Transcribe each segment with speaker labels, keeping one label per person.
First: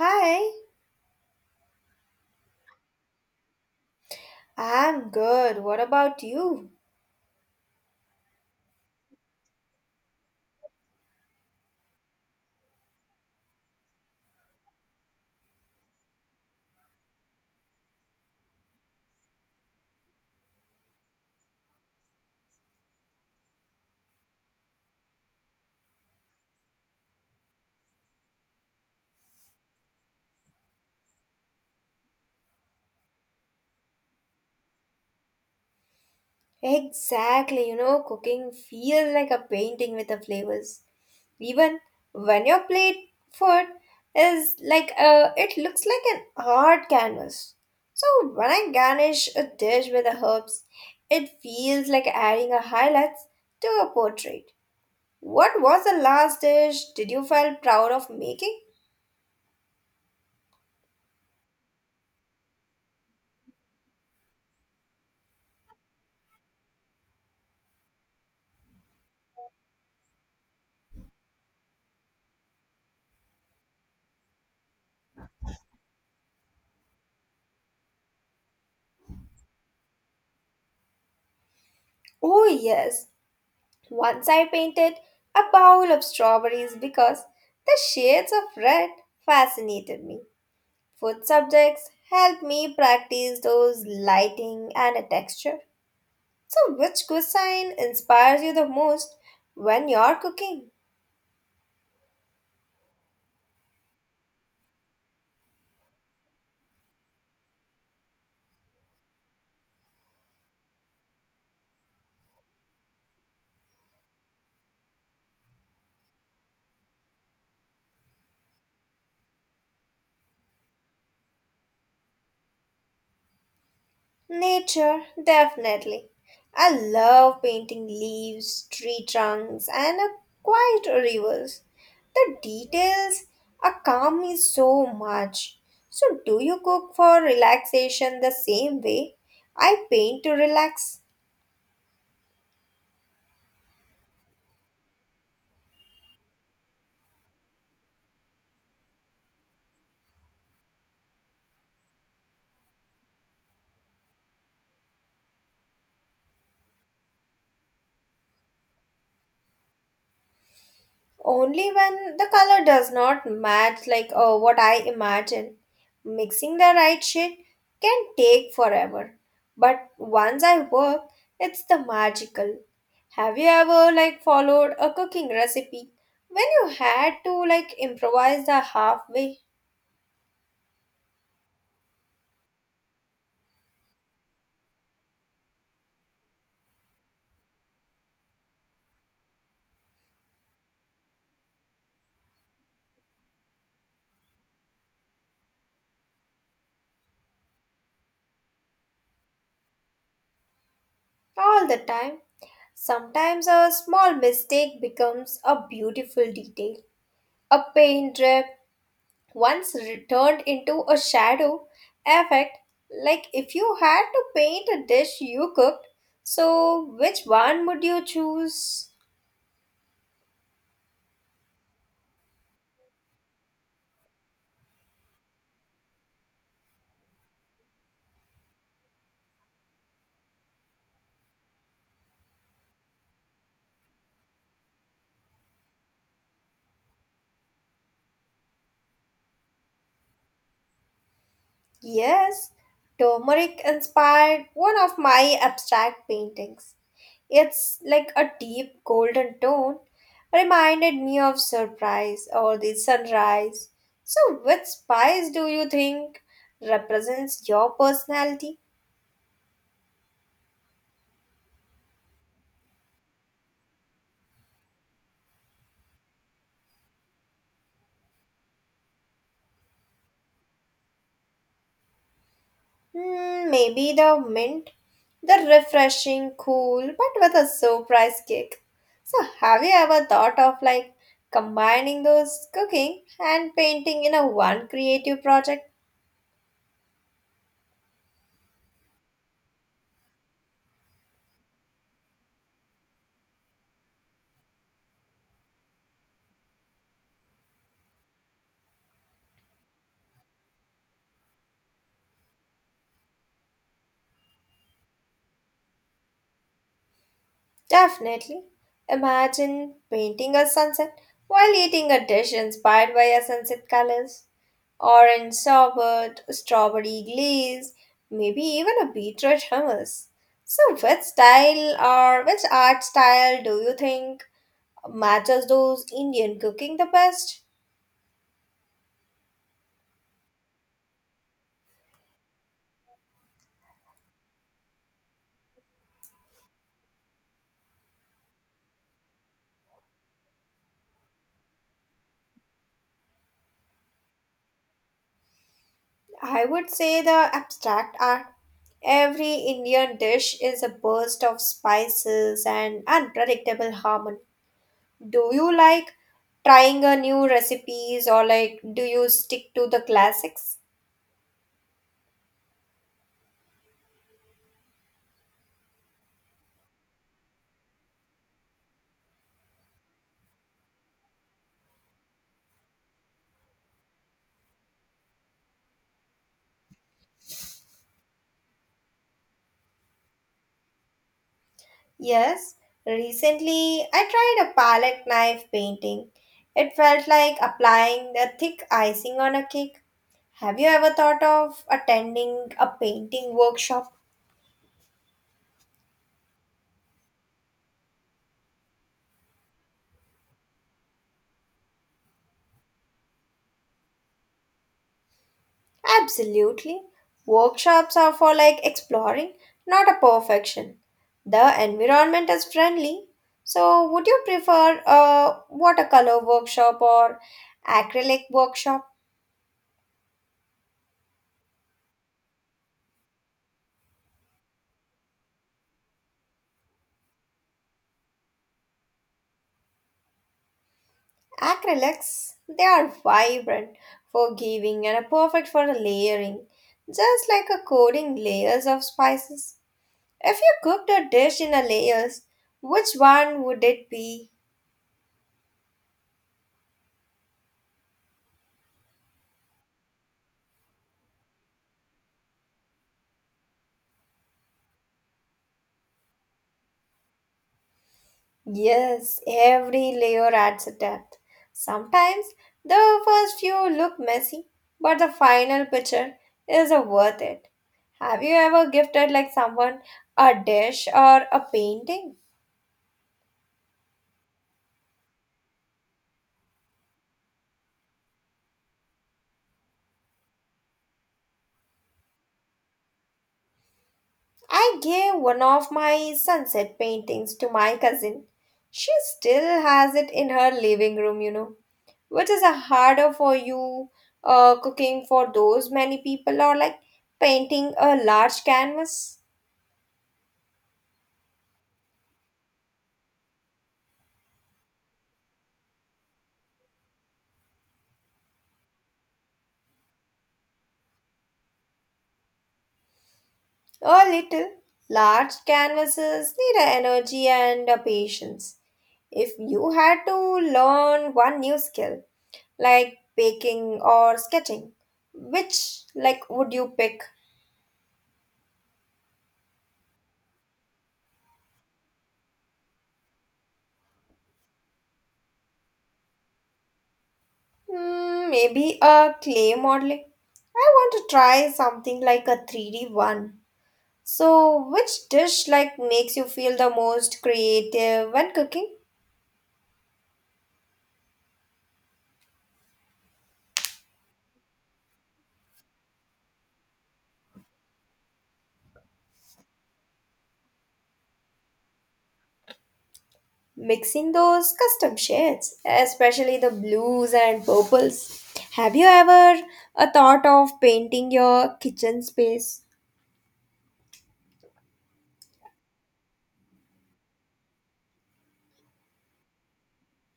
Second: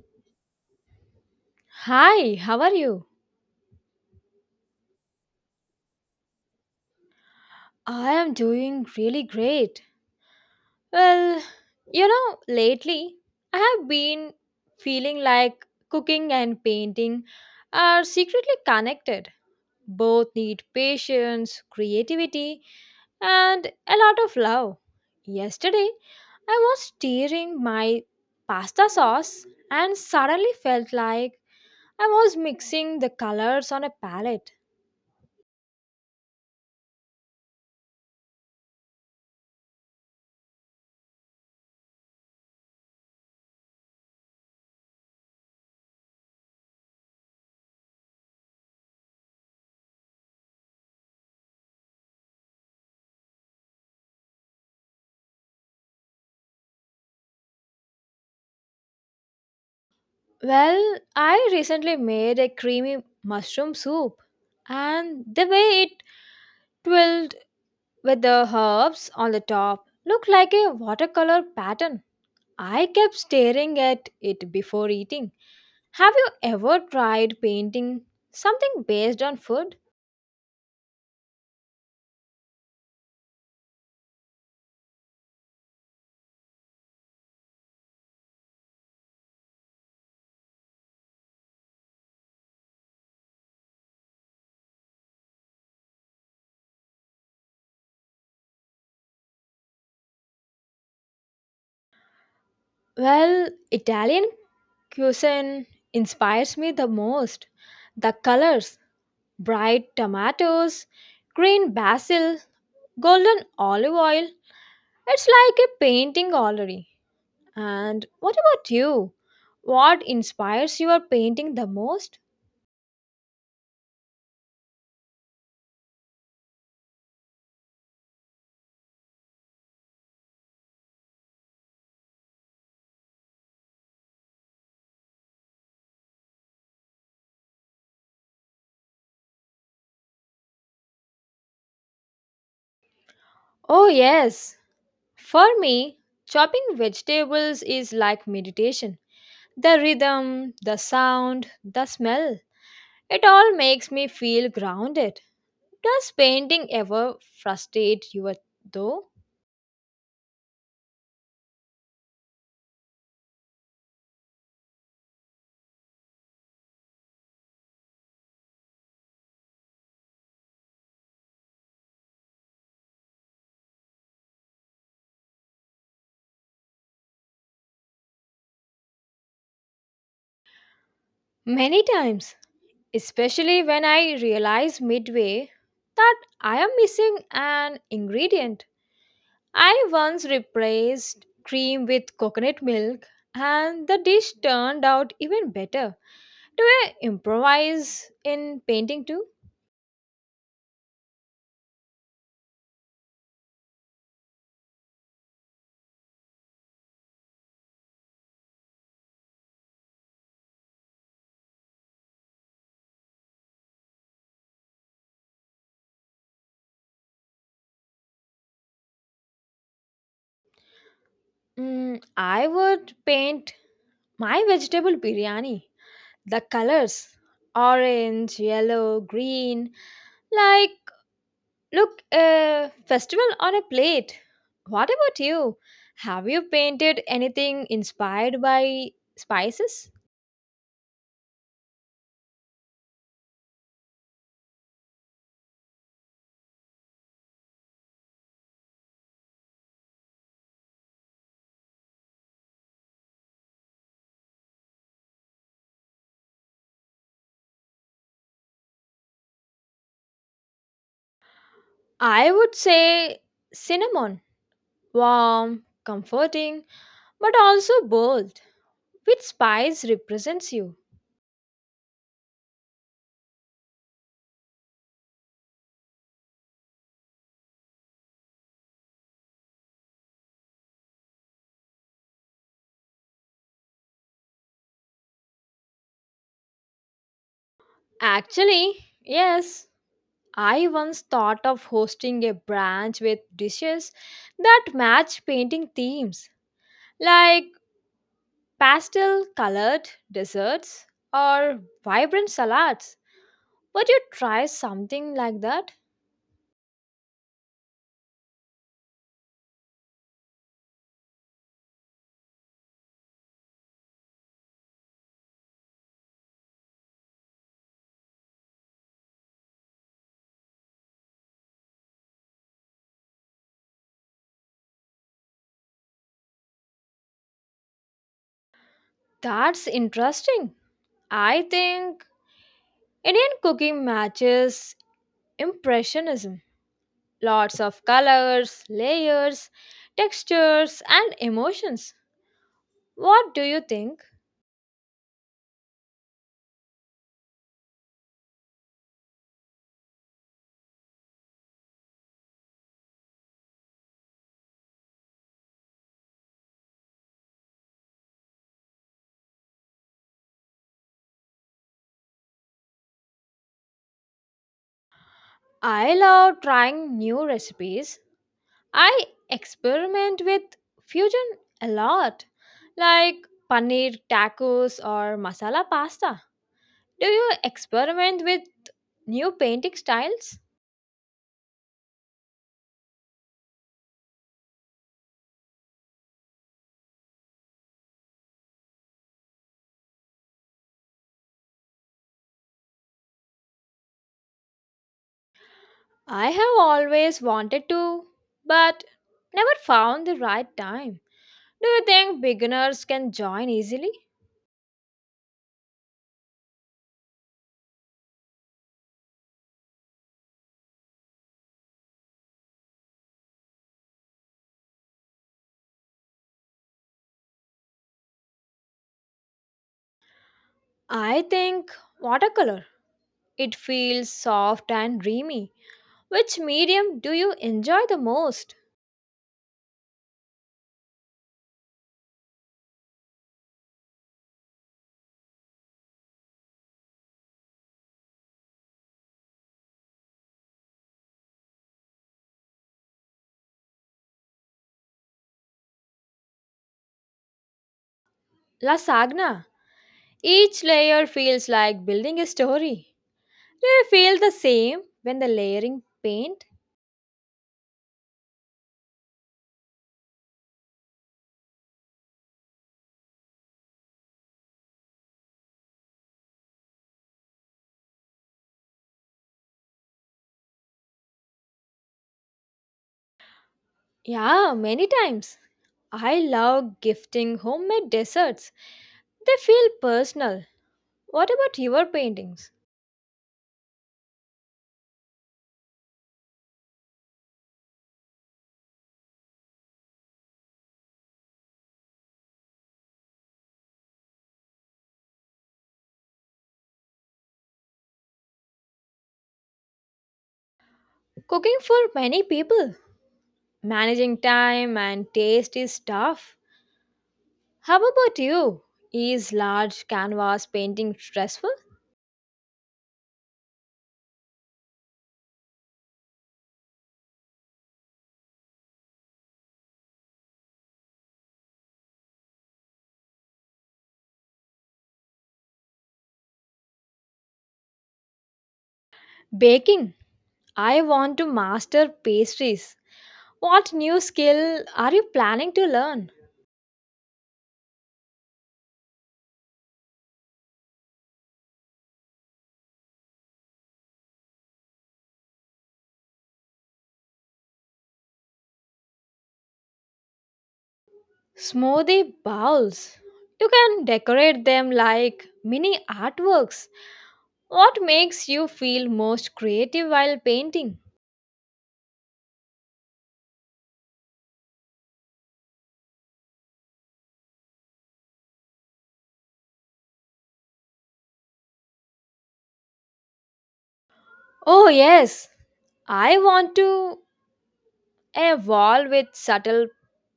Speaker 1: Hi,
Speaker 2: Hi, how are you?
Speaker 1: I'm good. What about you?
Speaker 2: I am doing really great. Well, lately I have been feeling like cooking and painting are secretly connected. Both need patience, creativity, and a lot of love. Yesterday, I was stirring my pasta sauce and suddenly felt like I was mixing the colors on a palette.
Speaker 1: Exactly, cooking feels like a painting with the flavors. Even when your plate food is like it looks like an art canvas. So when I garnish a dish with the herbs, it feels like adding a highlights to a portrait. What was the last dish did you feel proud of making?
Speaker 2: Well, I recently made a creamy mushroom soup, and the way it twirled with the herbs on the top looked like a watercolor pattern. I kept staring at it before eating. Have you ever tried painting something based on food?
Speaker 1: Oh yes. Once I painted a bowl of strawberries because the shades of red fascinated me. Food subjects helped me practice those lighting and a texture. So, which cuisine inspires you the most when you're cooking?
Speaker 2: Well, Italian cuisine inspires me the most. The colors, bright tomatoes, green basil, golden olive oil, it's like a painting gallery. And what about you? What inspires your painting the most?
Speaker 1: Nature, definitely. I love painting leaves, tree trunks, and a quiet rivers. The details are calm me so much. So, do you cook for relaxation the same way I paint to relax?
Speaker 2: Oh, yes. For me, chopping vegetables is like meditation. The rhythm, the sound, the smell, it all makes me feel grounded. Does painting ever frustrate you though?
Speaker 1: Only when the color does not match like what I imagine. Mixing the right shade can take forever. But once I work, it's the magical. Have you ever like followed a cooking recipe when you had to like improvise the halfway
Speaker 2: Many times, especially when I realize midway that I am missing an ingredient. I once replaced cream with coconut milk, and the dish turned out even better. Do I improvise in painting too?
Speaker 1: all the time? Sometimes a small mistake becomes a beautiful detail. A paint drip once returned into a shadow effect like if you had to paint a dish you cooked, so which one would you choose?
Speaker 2: I would paint my vegetable biryani. The colors orange, yellow, green like look a festival on a plate. What about you? Have you painted anything inspired by spices?
Speaker 1: Yes, turmeric inspired one of my abstract paintings. It's like a deep golden tone reminded me of surprise or the sunrise. So which spice do you think represents your personality?
Speaker 2: I would say cinnamon. Warm, comforting, but also bold. Which spice represents you?
Speaker 1: Hmm, maybe the mint. The refreshing, cool, but with a surprise kick. So, have you ever thought of like combining those cooking and painting in a one creative project?
Speaker 2: Actually, yes, I once thought of hosting a branch with dishes that match painting themes, like pastel colored desserts or vibrant salads. Would you try something like that?
Speaker 1: Definitely. Imagine painting a sunset while eating a dish inspired by a sunset colors. Orange sorbet, strawberry glaze, maybe even a beetroot hummus. So, which style or which art style do you think matches those Indian cooking the best?
Speaker 2: That's interesting. I think Indian cooking matches Impressionism. Lots of colors, layers, textures, and emotions. What do you think?
Speaker 1: I would say the abstract art. Every Indian dish is a burst of spices and unpredictable harmony. Do you like trying a new recipes or like do you stick to the classics?
Speaker 2: I love trying new recipes. I experiment with fusion a lot, like paneer tacos or masala pasta. Do you experiment with new painting styles?
Speaker 1: Yes, recently I tried a palette knife painting. It felt like applying the thick icing on a cake. Have you ever thought of attending a painting workshop?
Speaker 2: I have always wanted to, but never found the right time. Do you think beginners can join easily?
Speaker 1: Absolutely. Workshops are for like exploring, not a perfection. The environment is friendly. So, would you prefer a watercolor workshop or acrylic workshop?
Speaker 2: I think watercolor. It feels soft and dreamy. Which medium do you enjoy the most?
Speaker 1: Acrylics, they are vibrant, forgiving, and are perfect for layering, just like a coating layers of spices. If you cooked a dish in a layers, which one would it be?
Speaker 2: La Sagna. Each layer feels like building a story. Do you feel the same when the layering paint?
Speaker 1: Yes, every layer adds a depth. Sometimes the first few look messy, but the final picture is worth it. Have you ever gifted like someone a dish or a painting?
Speaker 2: Yeah, many times. I love gifting homemade desserts. They feel personal. What about your paintings?
Speaker 1: I gave one of my sunset paintings to my cousin. She still has it in her living room, you know. Which is a harder for you, cooking for those many people or like painting a large canvas?
Speaker 2: Cooking for many people. Managing time and taste is tough. How about you? Is large canvas painting stressful?
Speaker 1: A little. Large canvases need a energy and a patience. If you had to learn one new skill, like baking or sketching, which like would you pick?
Speaker 2: Baking. I want to master pastries. What new skill are you planning to learn?
Speaker 1: Hmm, maybe a clay modeling. I want to try something like a 3D one. So, which dish like makes you feel the most creative when cooking?
Speaker 2: Smoothie bowls. You can decorate them like mini artworks. What makes you feel most creative while painting?
Speaker 1: Mixing those custom shades, especially the blues and purples. Have you ever a thought of painting your kitchen space?
Speaker 2: Oh, yes. I want to a wall with subtle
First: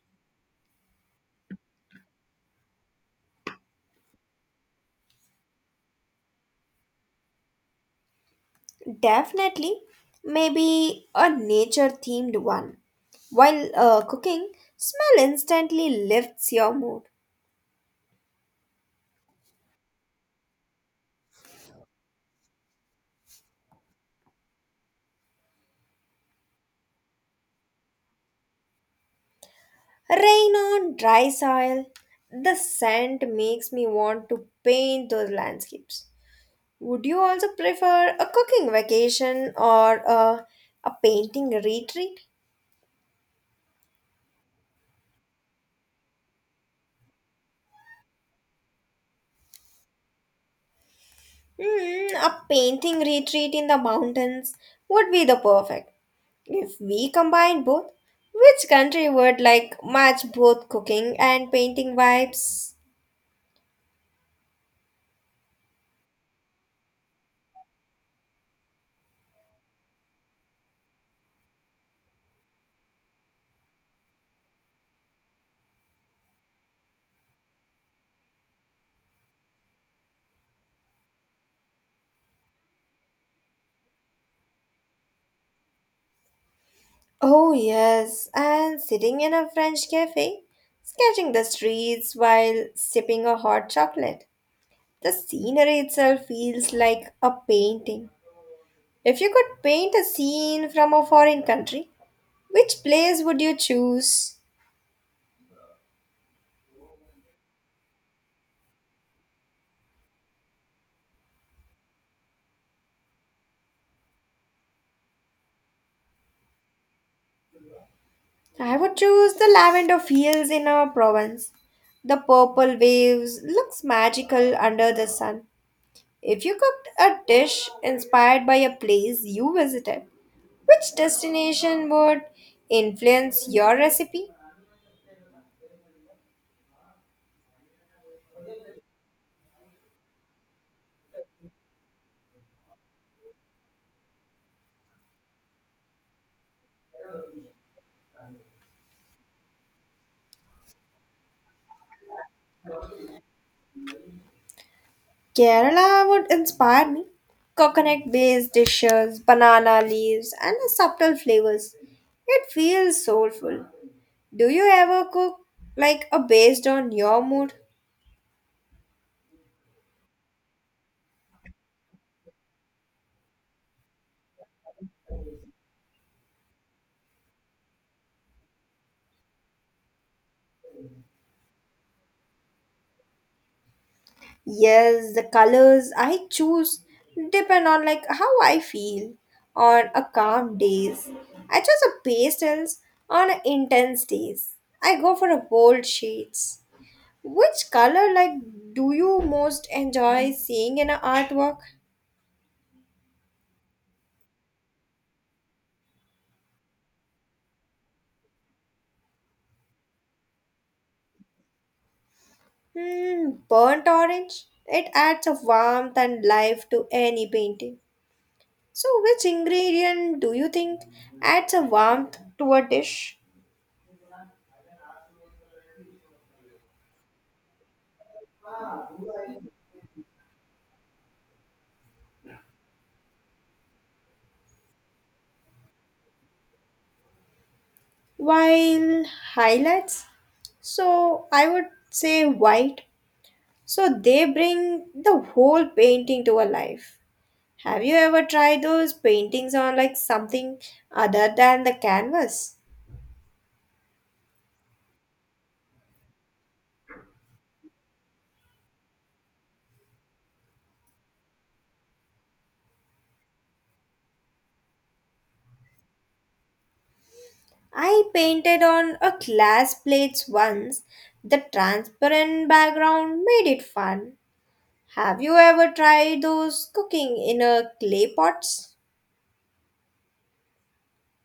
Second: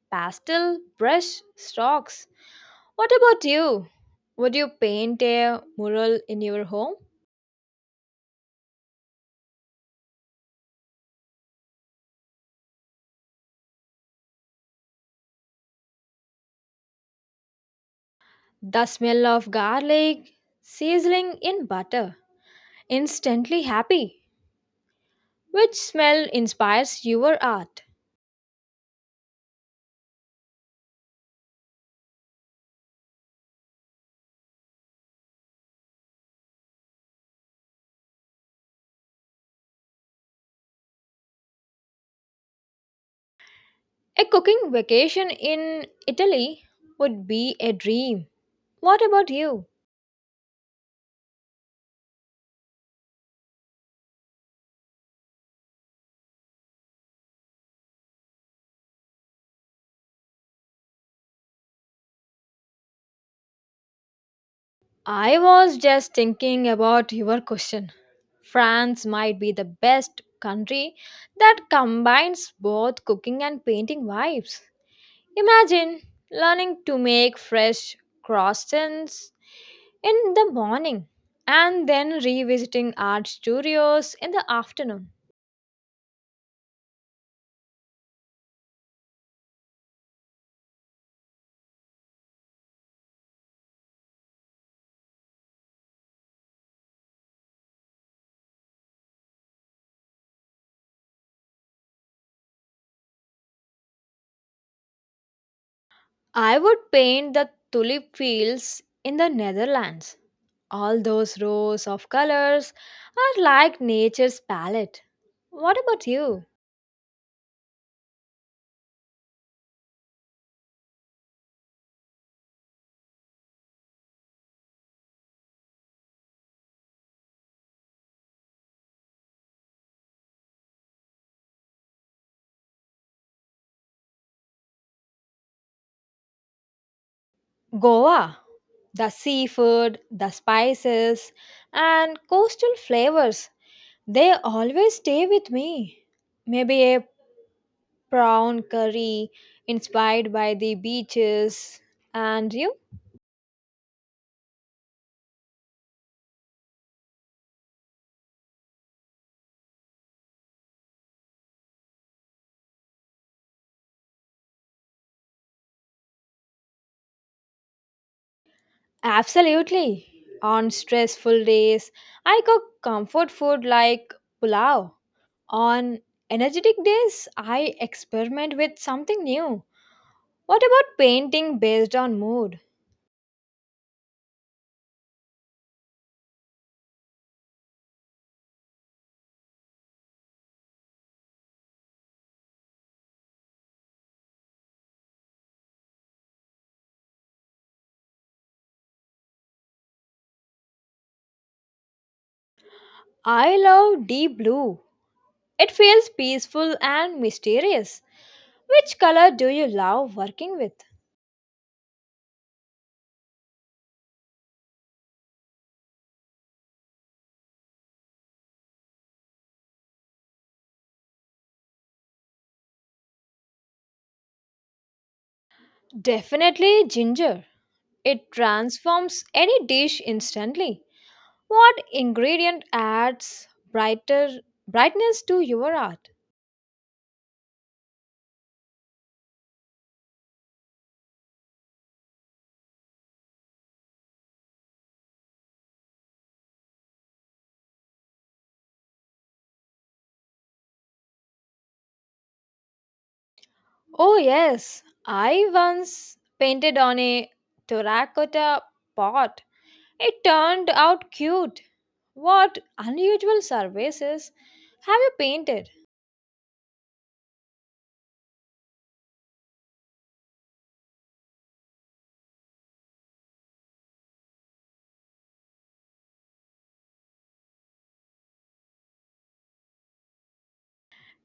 Speaker 2: pastel brush strokes. What about you? Would you paint a mural in your home?
Speaker 1: Definitely, maybe a nature themed one. While cooking, smell instantly lifts your mood.
Speaker 2: The smell of garlic sizzling in butter. Instantly happy. Which smell inspires your art?
Speaker 1: Rain on dry soil, the scent makes me want to paint those landscapes. Would you also prefer a cooking vacation or a painting retreat?
Speaker 2: A cooking vacation in Italy would be a dream. What about you?
Speaker 1: Hmm, a painting retreat in the mountains would be the perfect. If we combine both, which country would like match both cooking and painting vibes?
Speaker 2: I was just thinking about your question. France might be the best country that combines both cooking and painting vibes. Imagine learning to make fresh croissants in the morning and then revisiting art studios in the afternoon.
Speaker 1: Oh, yes, and sitting in a French cafe, sketching the streets while sipping a hot chocolate. The scenery itself feels like a painting. If you could paint a scene from a foreign country, which place would you choose?
Speaker 2: I would paint the tulip fields in the Netherlands. All those rows of colors are like nature's palette. What about you?
Speaker 1: I would choose the lavender fields in our province. The purple waves looks magical under the sun. If you cooked a dish inspired by a place you visited, which destination would influence your recipe?
Speaker 2: Goa, the seafood, the spices, and coastal flavors, they always stay with me. Maybe a prawn curry inspired by the beaches. And you?
Speaker 1: Kerala would inspire me. Coconut based dishes, banana leaves, and subtle flavors. It feels soulful. Do you ever cook like a based on your mood?
Speaker 2: Absolutely. On stressful days, I cook comfort food like pulao. On energetic days, I experiment with something new. What about painting based on mood?
Speaker 1: Yes, the colors I choose depend on like how I feel on a calm days. I choose a pastels on a intense days. I go for a bold shades. Which color like do you most enjoy seeing in an artwork?
Speaker 2: I love deep blue. It feels peaceful and mysterious. Which color do you love working with?
Speaker 1: Hmm, burnt orange. It adds a warmth and life to any painting. So which ingredient do you think adds a warmth to a dish?
Speaker 2: Definitely ginger. It transforms any dish instantly. What ingredient adds brighter brightness to your art?
Speaker 1: While highlights, so I would say white. So they bring the whole painting to a life. Have you ever tried those paintings on like something other than the canvas?
Speaker 2: Oh yes, I once painted on a terracotta pot. It turned out cute. What unusual surfaces have you painted?
Speaker 1: I painted on a glass plates once. The transparent background made it fun. Have you ever tried those cooking in a clay pots?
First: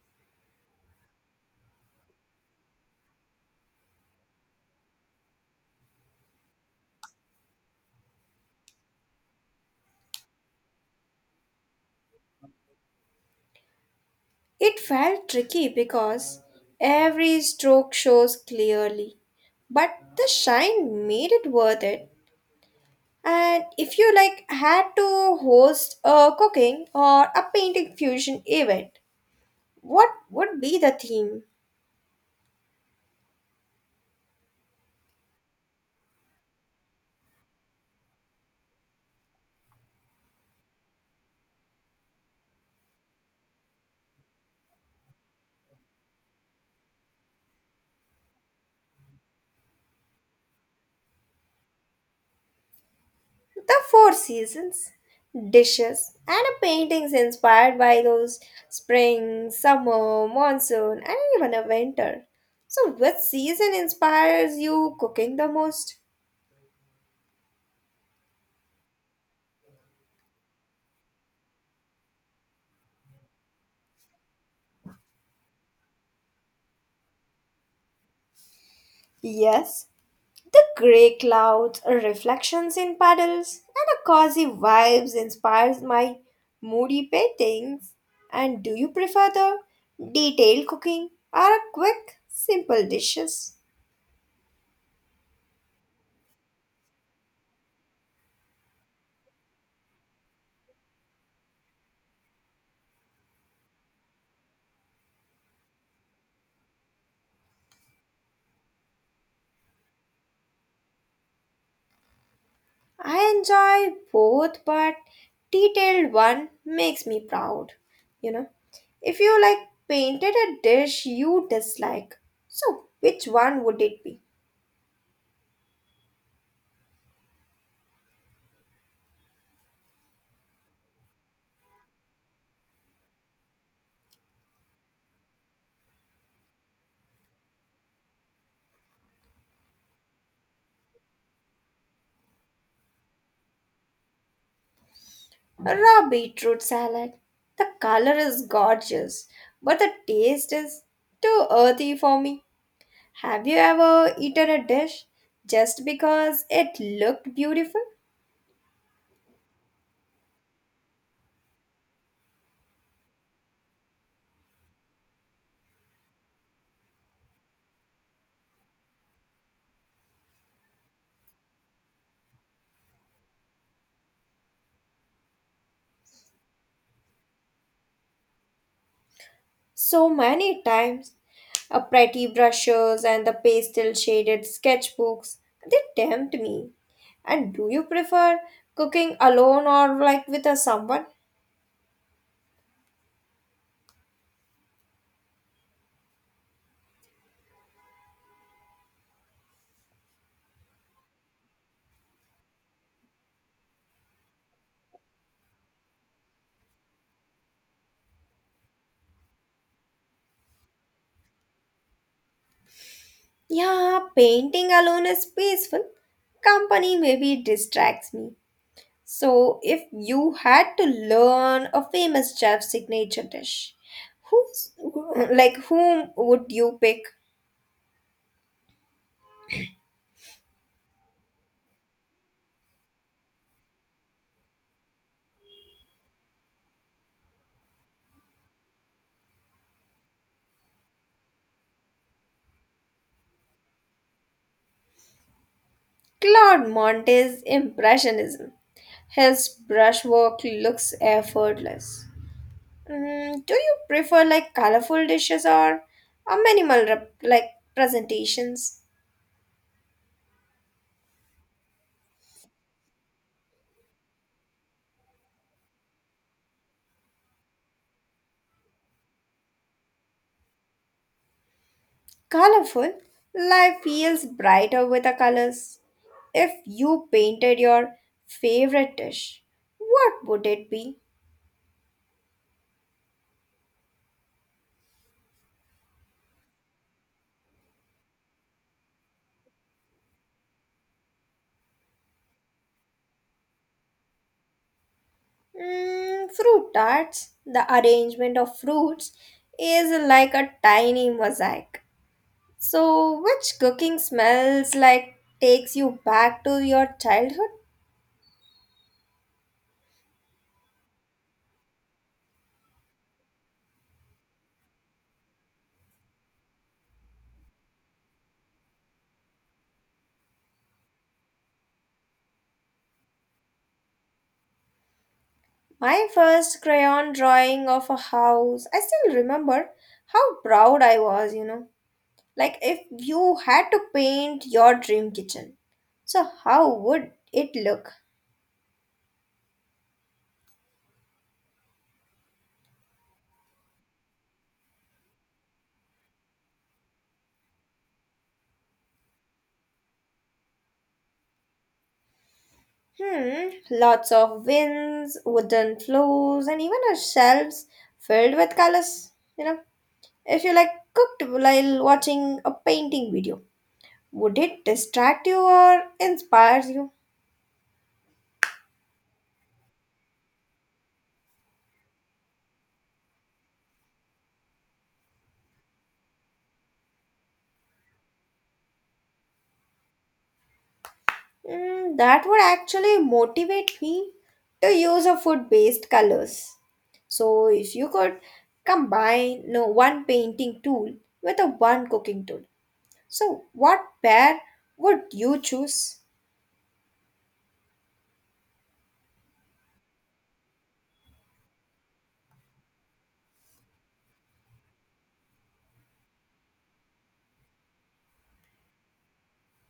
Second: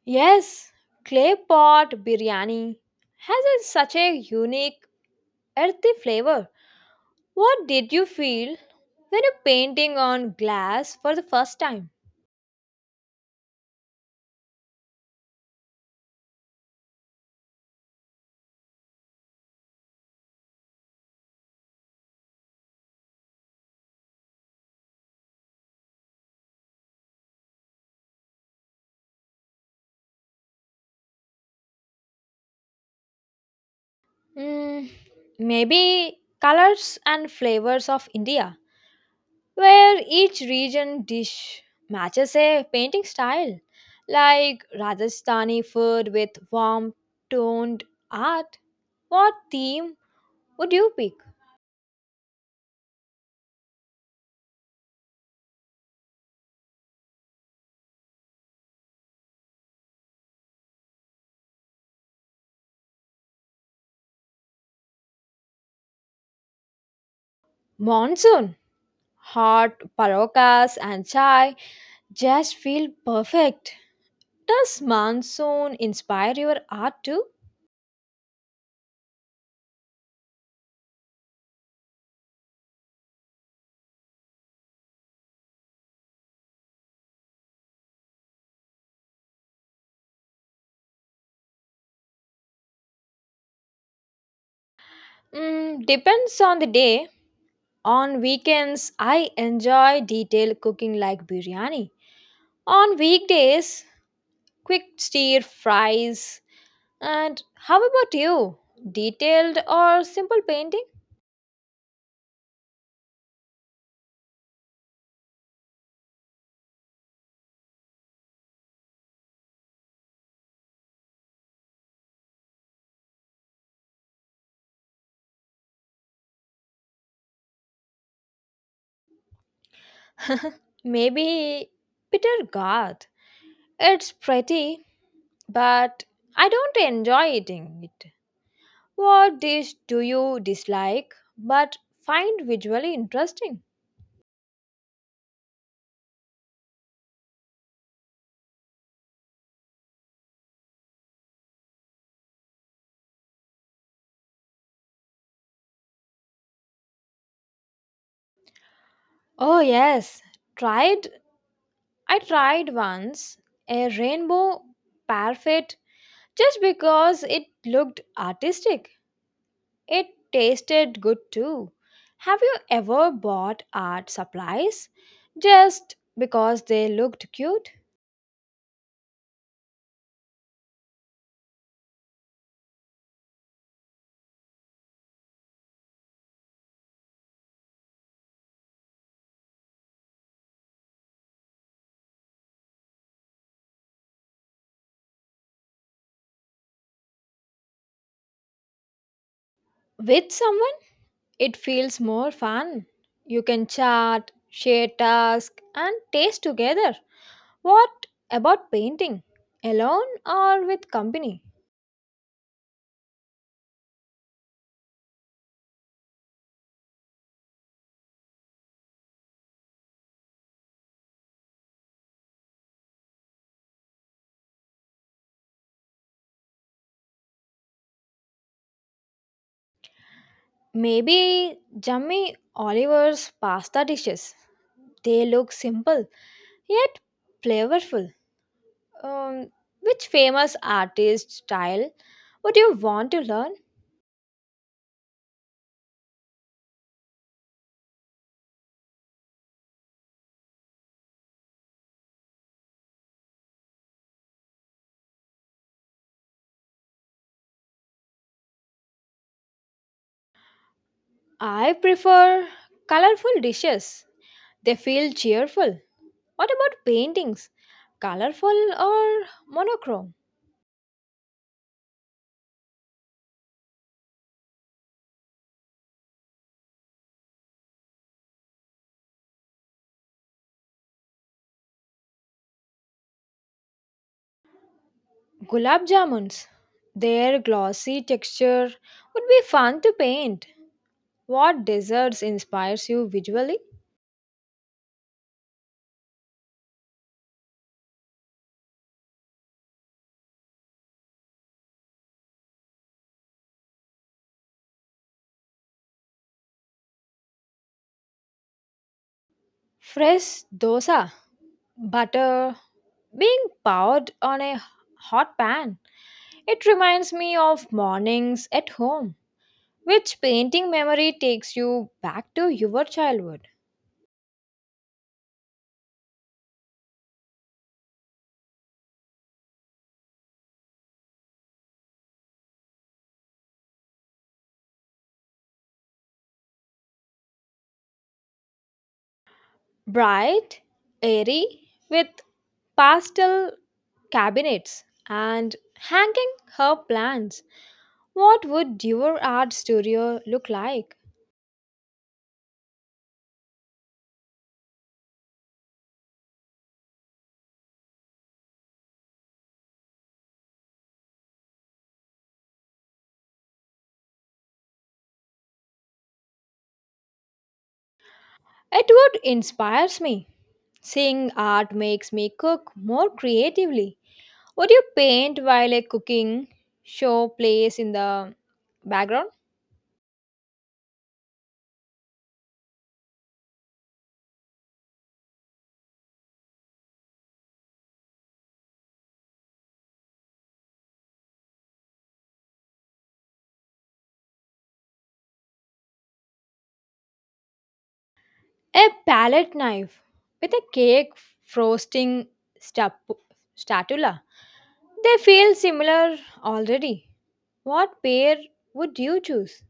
Speaker 2: Yes, clay pot biryani has a, such a unique earthy flavor. What did you feel when you're painting on glass for the first time?
Speaker 1: It felt tricky because every stroke shows clearly, but the shine made it worth it. And if you like had to host a cooking or a painting fusion event, what would be the theme?
Speaker 2: Mm, Maybe colors and flavors of India, where each region dish matches a painting style, like Rajasthani food with warm toned art. What theme would you pick?
Speaker 1: The four seasons, dishes, and a paintings inspired by those spring, summer, monsoon, and even a winter. So, which season inspires you cooking the most?
Speaker 2: Monsoon. Hot parokas and chai just feel perfect. Does monsoon inspire your art too?
Speaker 1: Yes, the grey clouds, reflections in puddles, and a cozy vibes inspires my moody paintings. And do you prefer the detailed cooking or a quick, simple dishes?
Speaker 2: Depends on the day. On weekends, I enjoy detailed cooking like biryani. On weekdays, quick stir fries. And how about you? Detailed or simple painting?
Speaker 1: I enjoy both, but detailed one makes me proud. You know, if you like painted a dish you dislike, so which one would it be?
Speaker 2: Maybe bitter gourd. It's pretty, but I don't enjoy eating it. What dish do you dislike but find visually interesting?
Speaker 1: Raw beetroot salad. The color is gorgeous, but the taste is too earthy for me. Have you ever eaten a dish just because it looked beautiful?
Speaker 2: Oh yes, tried I tried once a rainbow parfait just because it looked artistic. It tasted good too. Have you ever bought art supplies just because they looked cute?
Speaker 1: So many times. A pretty brushes and the pastel shaded sketchbooks, they tempt me. And do you prefer cooking alone or like with a someone?
Speaker 2: With someone, it feels more fun. You can chat, share tasks, and taste together. What about painting? Alone or with company?
Speaker 1: Yeah, painting alone is peaceful. Company maybe distracts me. So, if you had to learn a famous chef's signature dish, who's who- like whom would you pick?
Speaker 2: Maybe Jamie Oliver's pasta dishes. They look simple yet flavorful. Um, which famous artist style would you want to learn?
Speaker 1: Claude Monte's impressionism. His brushwork looks effortless. Mm, do you prefer like colorful dishes or a minimal rep- like presentations?
Speaker 2: I prefer colorful dishes. They feel cheerful. What about paintings? Colorful or monochrome?
Speaker 1: Colorful, life feels brighter with the colors. If you painted your favorite dish, what would it be?
Speaker 2: Gulab jamuns. Their glossy texture would be fun to paint. What desserts inspires you visually?
Speaker 1: Mm, fruit tarts. The arrangement of fruits is like a tiny mosaic. So, which cooking smells like takes you back to your childhood?
Speaker 2: Fresh dosa, butter being poured on a hot pan. It reminds me of mornings at home. Which painting memory takes you back to your childhood?
Speaker 1: My first crayon drawing of a house. I still remember how proud I was, you know. Like if you had to paint your dream kitchen. So, how would it look?
Speaker 2: Bright, airy, with pastel cabinets and hanging herb plants. What would your art studio look like?
Speaker 1: Hmm, lots of winds, wooden floors, and even a shelves filled with colors. You know, if you like cooked while watching a painting video, would it distract you or inspire you?
Speaker 2: Edward inspires me. Seeing art makes me cook more creatively. Would you paint while a cooking show plays in the background?
Speaker 1: Mm, that would actually motivate me to use a food-based colors. So if you could combine no one painting tool with a one cooking tool, so what pair would you choose?
Speaker 2: A palette knife with a cake frosting stap- spatula. They feel similar already. What pair would you choose?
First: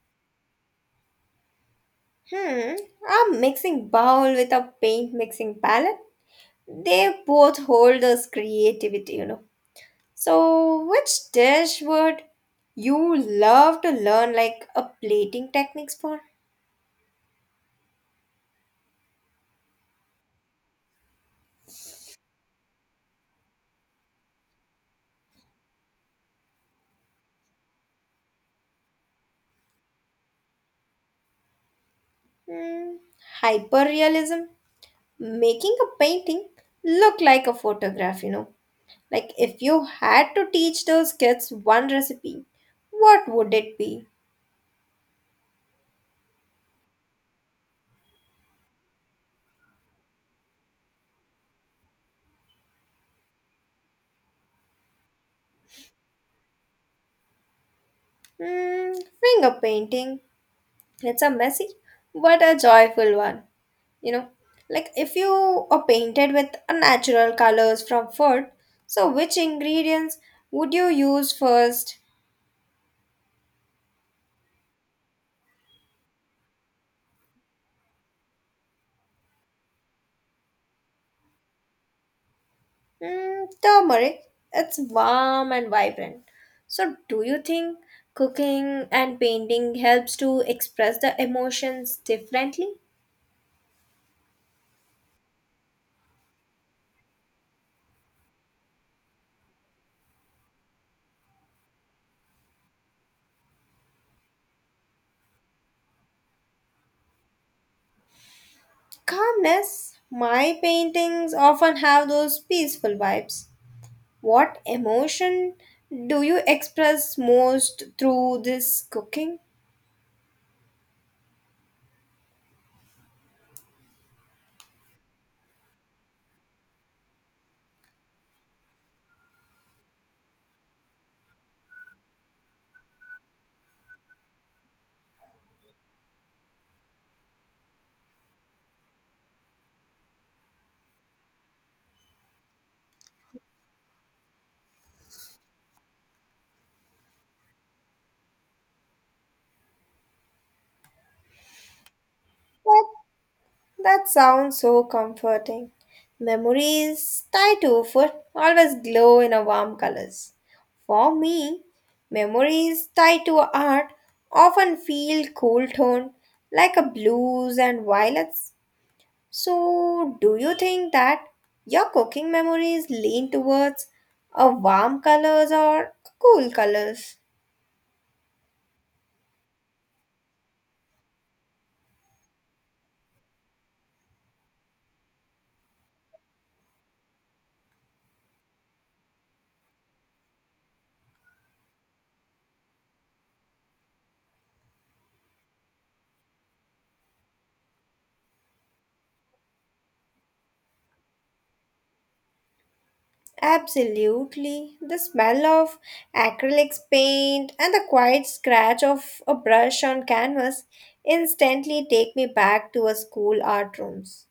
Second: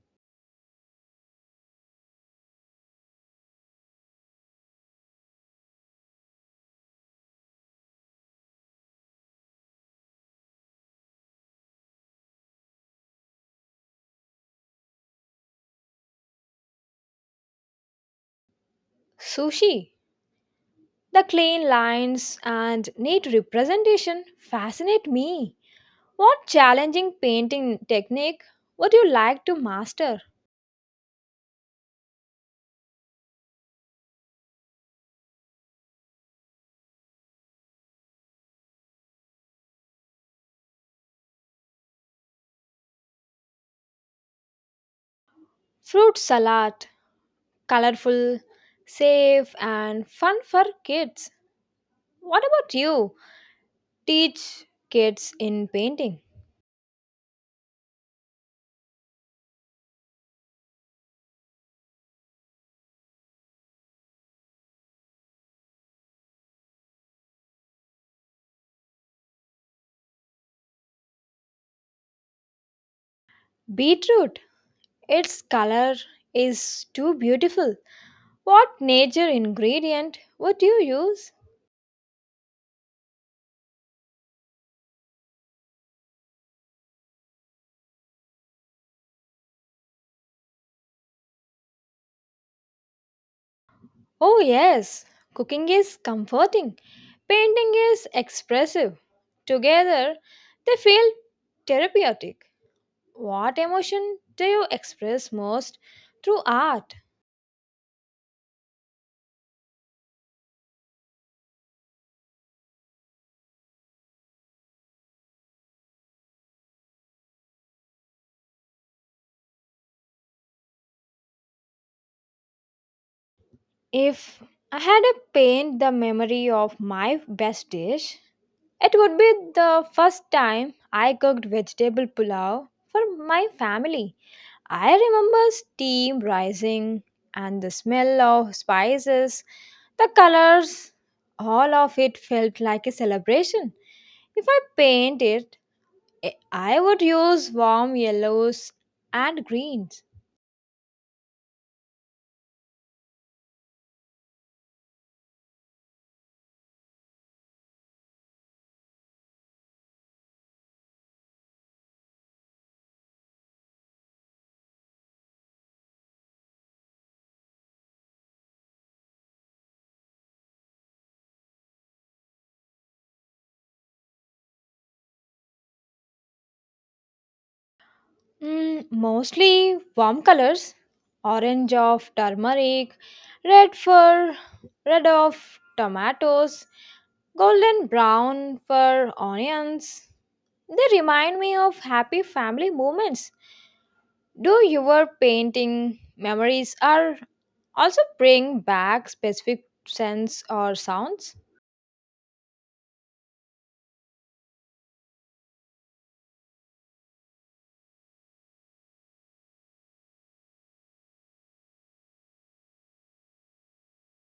Speaker 1: Hmm, a mixing bowl with a paint mixing palette. They both hold us creativity, you know. So, which dish would you love to learn like a plating techniques for?
Speaker 2: Sushi. The clean lines and neat representation fascinate me. What challenging painting technique would you like to master?
Speaker 1: Hmm, hyperrealism, making a painting look like a photograph, you know. Like if you had to teach those kids one recipe, what would it be?
Speaker 2: Fruit salad, colorful, safe, and fun for kids. What about you? Teach kids in painting.
Speaker 1: Hmm, finger painting. It's a messy but a joyful one. You know, like if you are painted with unnatural colors from food, so which ingredients would you use first?
Speaker 2: Beetroot, its color is too beautiful. What nature ingredient would you use?
Speaker 1: Mm, turmeric, it's warm and vibrant. So do you think cooking and painting helps to express the emotions differently?
Speaker 2: Oh, yes, cooking is comforting, painting is expressive. Together, they feel therapeutic. What emotion do you express most through art?
Speaker 1: Calmness, my paintings often have those peaceful vibes. What emotion do you express most through this cooking?
Speaker 2: If I had to paint the memory of my best dish, it would be the first time I cooked vegetable pulao for my family. I remember steam rising and the smell of spices, the colors, all of it felt like a celebration. If I paint it, I would use warm yellows and greens.
Speaker 1: What? That sounds so comforting. Memories tied to food always glow in a warm colors. For me, memories tied to art often feel cool toned like a blues and violets. So, do you think that your cooking memories lean towards a warm colors or cool colors?
Speaker 2: Mostly warm colors orange of turmeric, red for red of tomatoes, golden brown for onions. They remind me of happy family moments. Do your painting memories are also bring back specific scents or sounds?
Speaker 1: Absolutely. The smell of acrylics paint and the quiet scratch of a brush on canvas instantly take me back to a school art rooms.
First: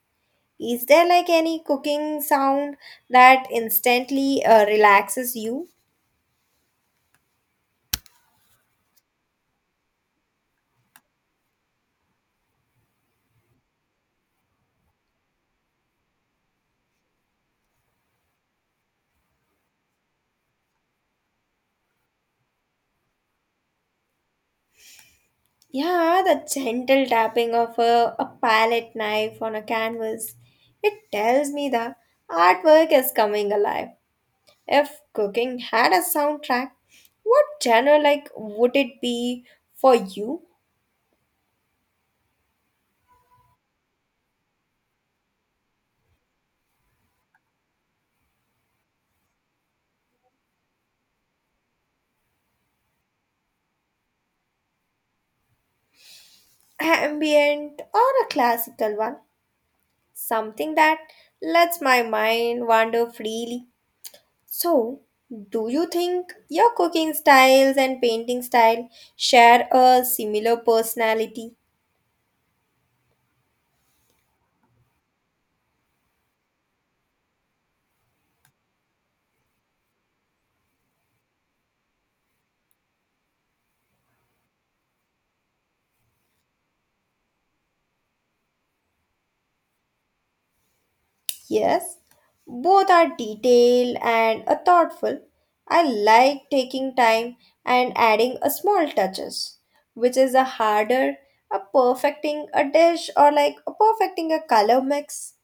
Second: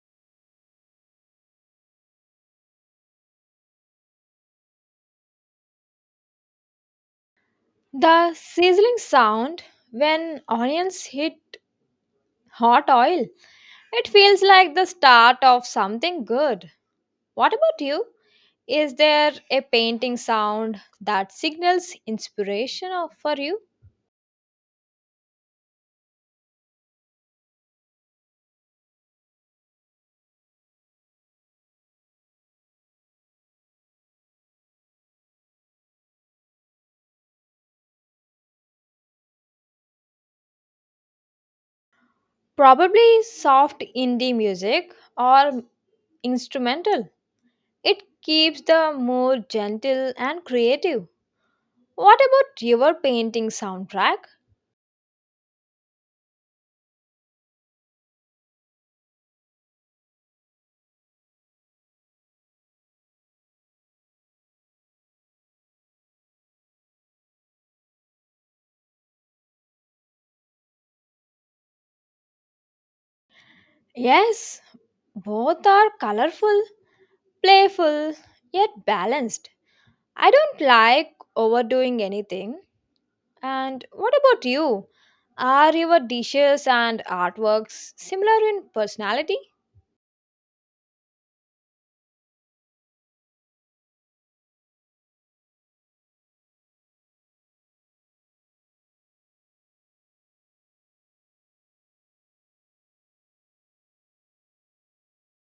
Speaker 1: Is there like any cooking sound that instantly relaxes you?
Speaker 2: The sizzling sound when onions hit hot oil. It feels like the start of something good. What about you? Is there a painting sound that signals for you?
Speaker 1: Yeah, the gentle tapping of a palette knife on a canvas. It tells me the artwork is coming alive. If cooking had a soundtrack, what genre like would it be for you?
Speaker 2: Probably soft indie music or instrumental. It keeps the mood gentle and creative. What about your painting soundtrack?
Speaker 1: Ambient or a classical one? Something that lets my mind wander freely. So, do you think your cooking styles and painting style share a similar personality?
Speaker 2: Yes, both are colorful, playful, yet balanced. I don't like overdoing anything. And what about you? Are your dishes and artworks similar in personality?
Speaker 1: Yes, both are detailed and a thoughtful. I like taking time and adding a small touches, which is a harder a perfecting a dish or like a perfecting a color mix.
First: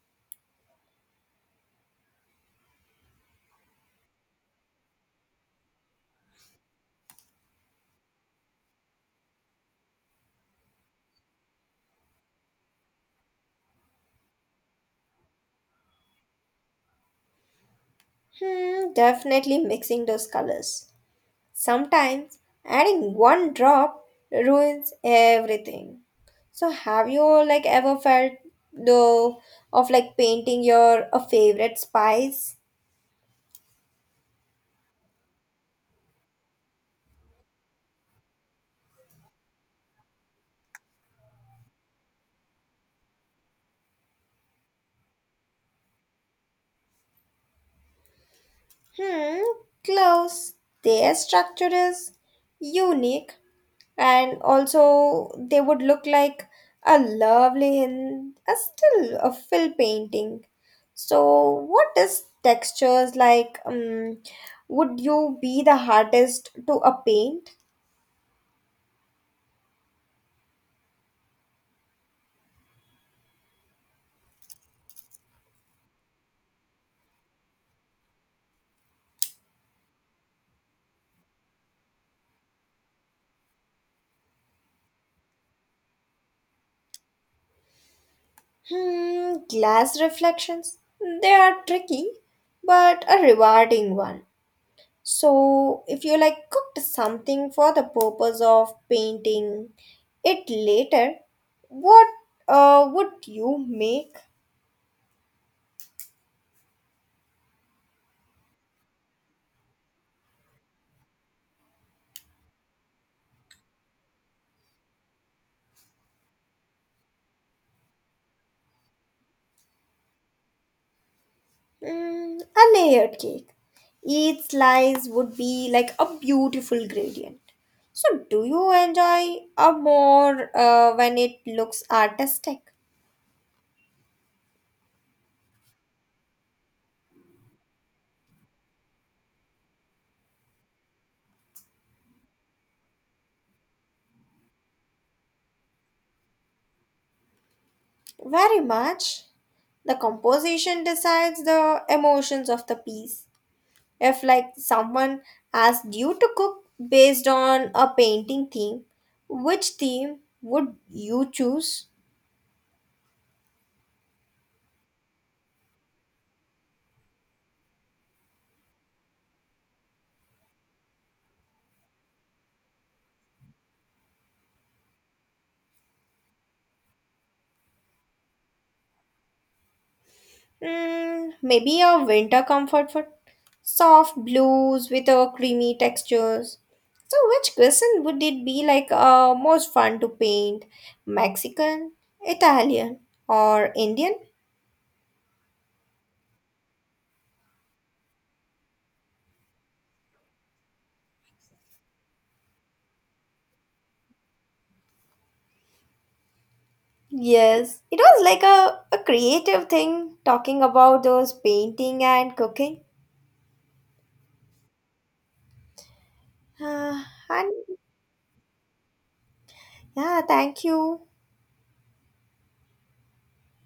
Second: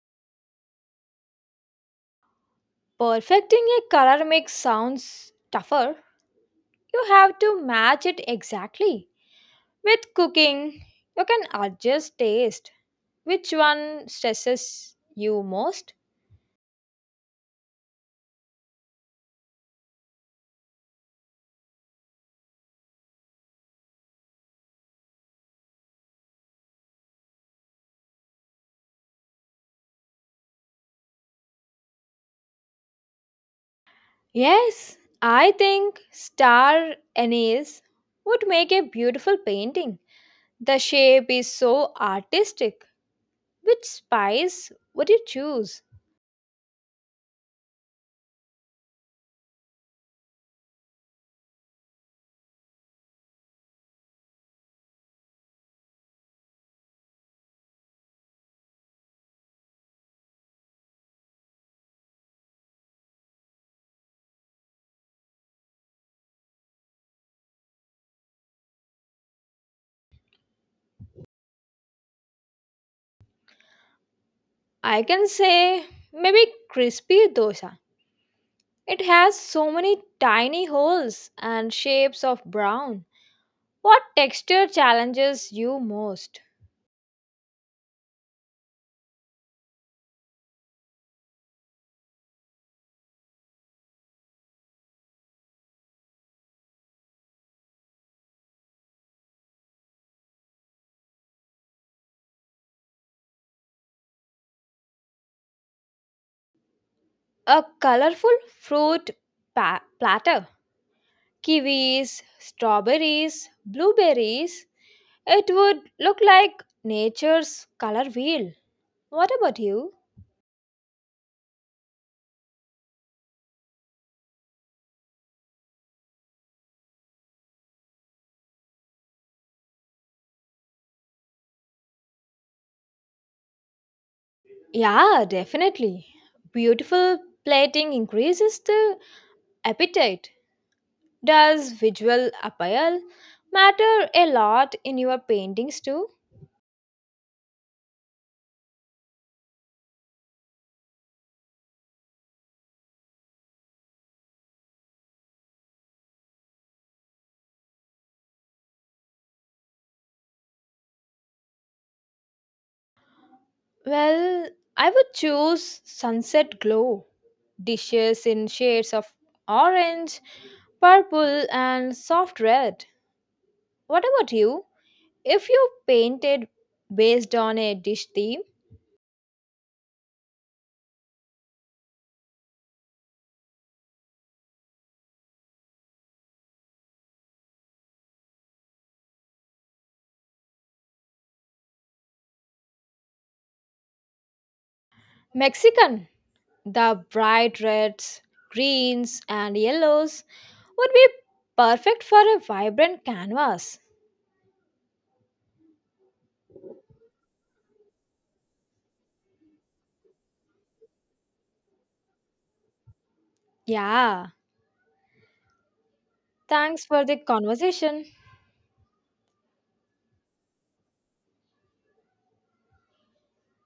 Speaker 2: Perfecting a color mix sounds tougher. You have to match it exactly. With cooking, you can adjust taste. Which one stresses you most?
Speaker 1: Hmm, definitely mixing those colors. Sometimes adding one drop ruins everything. So have you like ever felt though of like painting your a favorite spice?
Speaker 2: Yes, I think star anise would make a beautiful painting. The shape is so artistic. Which spice would you choose?
Speaker 1: Hmm, close. Their structure is unique and also they would look like a lovely Hind, a still a fill painting. So, what is textures like? Would you be the hardest to a paint?
Speaker 2: I can say maybe crispy dosa. It has so many tiny holes and shapes of brown. What texture challenges you most?
Speaker 1: Hmm, glass reflections. They are tricky, but a rewarding one. So, if you like cooked something for the purpose of painting it later, what would you make?
Speaker 2: A colorful fruit platter. Kiwis, strawberries, blueberries. It would look like nature's color wheel. What about you?
Speaker 1: Mm, a layered cake. Each slice would be like a beautiful gradient. So, do you enjoy a more when it looks artistic?
Speaker 2: Yeah, definitely. Beautiful plating increases the appetite. Does visual appeal matter a lot in your paintings too?
Speaker 1: Very much. The composition decides the emotions of the piece. If like someone asked you to cook based on a painting theme, which theme would you choose?
Speaker 2: Well, I would choose sunset glow, dishes in shades of orange, purple, and soft red. What about you? If you painted based on a dish theme,
Speaker 1: Mm, maybe a winter comfort food, soft blues with a creamy textures. So which cuisine would it be like most fun to paint? Mexican, Italian, or Indian?
Speaker 2: Mexican, the bright reds, greens, and yellows would be perfect for a vibrant canvas.
Speaker 1: Yes, it was like a creative thing talking about those painting and cooking.
Speaker 2: Yeah, thanks
Speaker 1: Uh,
Speaker 2: for the
Speaker 1: and
Speaker 2: conversation.
Speaker 1: Yeah, thank you.